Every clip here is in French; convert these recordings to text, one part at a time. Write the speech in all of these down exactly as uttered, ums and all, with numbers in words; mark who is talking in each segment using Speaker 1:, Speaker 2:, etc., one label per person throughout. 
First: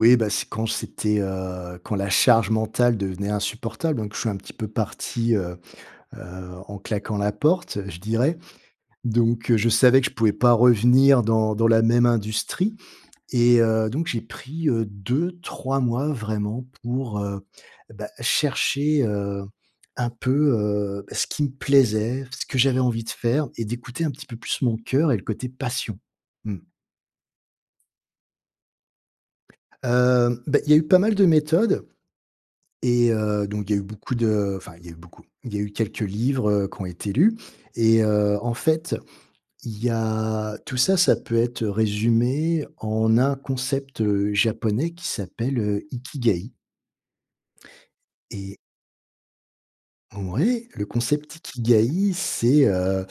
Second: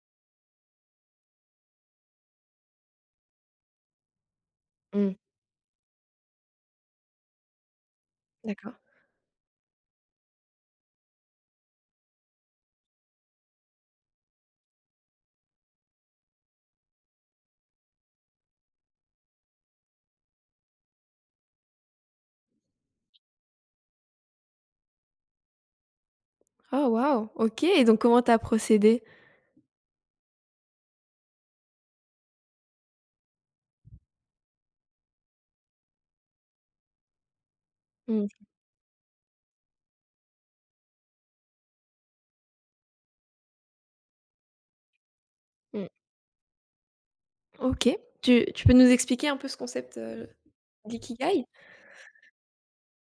Speaker 1: Oui, bah, c'est quand c'était, heu, quand la charge mentale devenait insupportable. Donc je suis un petit peu
Speaker 2: Mmh.
Speaker 1: parti, heu heu, en claquant la porte, je dirais.
Speaker 2: D'accord.
Speaker 1: Donc heu, je savais que je pouvais pas revenir dans dans la même industrie et heu, donc j'ai pris, heu, deux-trois mois, vraiment, pour, heu, eh, bah chercher, heu, un peu, heu, bah, ce qui me plaisait, ce que j'avais envie de faire et d'écouter un petit peu plus mon cœur et le côté passion. Mmh.
Speaker 2: Oh! Waouh! OK, donc comment tu as procédé?
Speaker 1: Heu, beh, il y a eu pas mal de méthodes et heu, donc il y a eu beaucoup de, enfin, il y a eu beaucoup il y a eu quelques livres, heu, qui ont été lus et
Speaker 2: Mmh.
Speaker 1: heu, en fait, il y a tout ça, ça peut être, heu, résumé en un concept, heu, japonais qui s'appelle, heu,
Speaker 2: Mmh.
Speaker 1: Ikigaï
Speaker 2: OK, tu
Speaker 1: et
Speaker 2: tu peux nous expliquer un peu ce concept, heu,
Speaker 1: Ouais, le concept
Speaker 2: d'Ikigaï?
Speaker 1: ikigaï, c'est, heu,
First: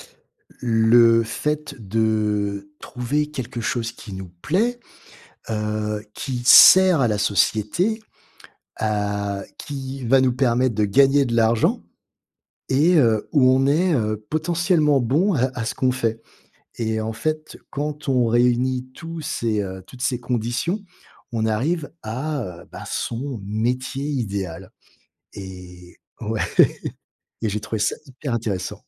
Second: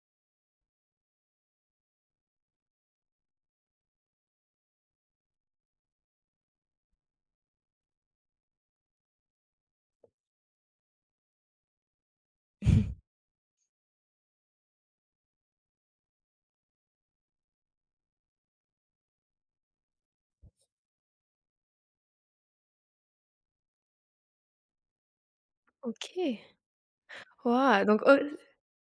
Speaker 1: le fait de trouver quelque chose qui nous plaît, heu, qui sert à la société, heu, qui va nous permettre de gagner de l'argent et heu, où on est, heu, potentiellement bon à à ce qu'on fait et en fait, quand on réunit tous ces, heu, toutes ces conditions, on arrive à, heu, ben, son métier idéal et
Speaker 2: OK.
Speaker 1: ouais et j'ai trouvé
Speaker 2: Waouh!
Speaker 1: ça
Speaker 2: Donc oh
Speaker 1: hyper
Speaker 2: l
Speaker 1: intéressant.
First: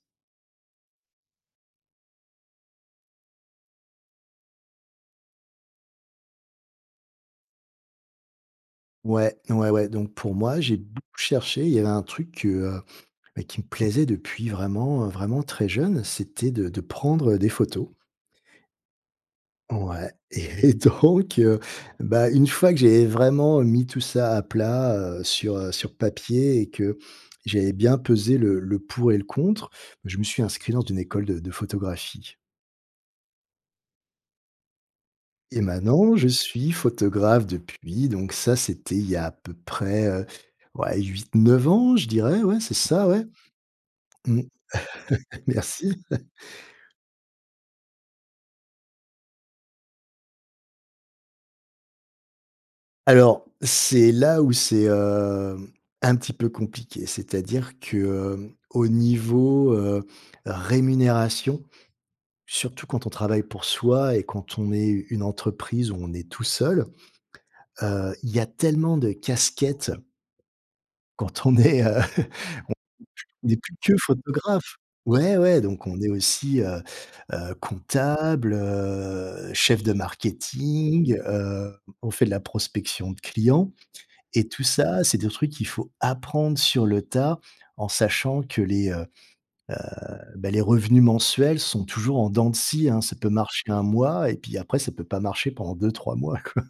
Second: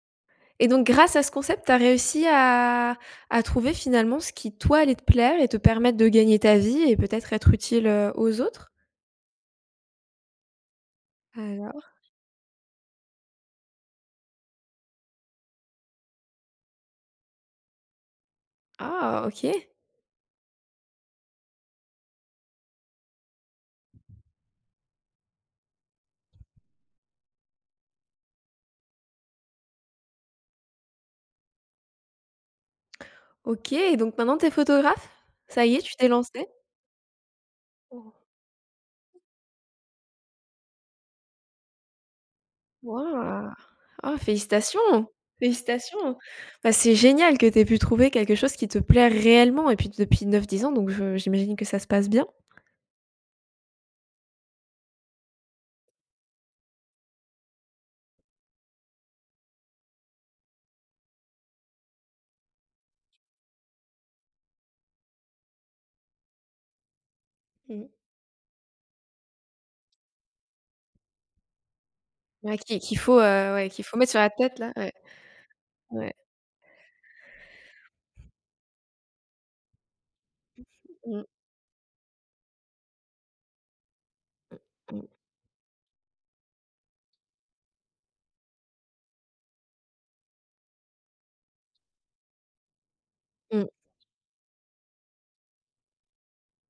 Speaker 2: et donc grâce à ce concept, tu as réussi à à trouver, finalement, ce qui toi, allait te plaire et te permettre de gagner ta vie et peut-être, être utile, heu, aux autres?
Speaker 1: Ouais, ouais, ouais. Donc pour moi, j'ai beaucoup cherché et il y
Speaker 2: Alors?
Speaker 1: avait un truc, heu, bah, qui me plaisait depuis vraiment, heu, vraiment très jeune, c'était de de prendre des photos.
Speaker 2: Ah, OK.
Speaker 1: Ouais et et donc heu, bah, une fois que j'avais, heu, vraiment mis tout ça à plat, heu, sur heu, sur papier et que j'avais bien pesé le le pour et le contre, je me suis inscrit dans une école de de photographie.
Speaker 2: OK donc maintenant tu es photographe?
Speaker 1: Et
Speaker 2: Ça y est, tu t'es
Speaker 1: maintenant, je
Speaker 2: lancé?
Speaker 1: suis photographe depuis,
Speaker 2: Oh.
Speaker 1: donc ça, c'était il y a, à peu près, heu, ouais, huit-neuf ans, je dirais, ouais, c'est ça, ouais.
Speaker 2: Waouh! Oh!
Speaker 1: Mmh.
Speaker 2: Félicitations!
Speaker 1: Merci.
Speaker 2: Félicitations! Bah, c'est génial que tu aies pu trouver quelque chose qui te plaît réellement et puis, depuis neuf-dix ans donc je j'imagine que ça se passe bien?
Speaker 1: Alors, c'est là où c'est, hem, un petit peu compliqué. C'est-à-dire que, heu, au niveau, heu, rémunération, surtout quand on travaille pour soi et quand on est u une entreprise où on est tout seul,
Speaker 2: Mmh.
Speaker 1: heu, il y a tellement de casquettes quand on est, heu, on
Speaker 2: Ouais, qu'il qu'il faut,
Speaker 1: on
Speaker 2: heu,
Speaker 1: n'est
Speaker 2: ouais,
Speaker 1: plus
Speaker 2: qu'il
Speaker 1: que
Speaker 2: faut mettre sur la tête, là.
Speaker 1: photographe.
Speaker 2: Ouais.
Speaker 1: Ouais, ouais, donc on est
Speaker 2: Ouais
Speaker 1: aussi, heu heu, comptable, heu, chef de marketing.
Speaker 2: Mmh.
Speaker 1: Heu, on fait de la prospection de clients et
Speaker 2: Mmh
Speaker 1: tout ça,
Speaker 2: mh.
Speaker 1: c'est des trucs qu'il faut apprendre sur le tas, en sachant que les, heu heu, bah, les revenus mensuels sont toujours en dents de scie, hein. Ça peut marcher
Speaker 2: Mmh.
Speaker 1: un mois et puis, après ça peut pas marcher pendant deux-trois mois, quoi.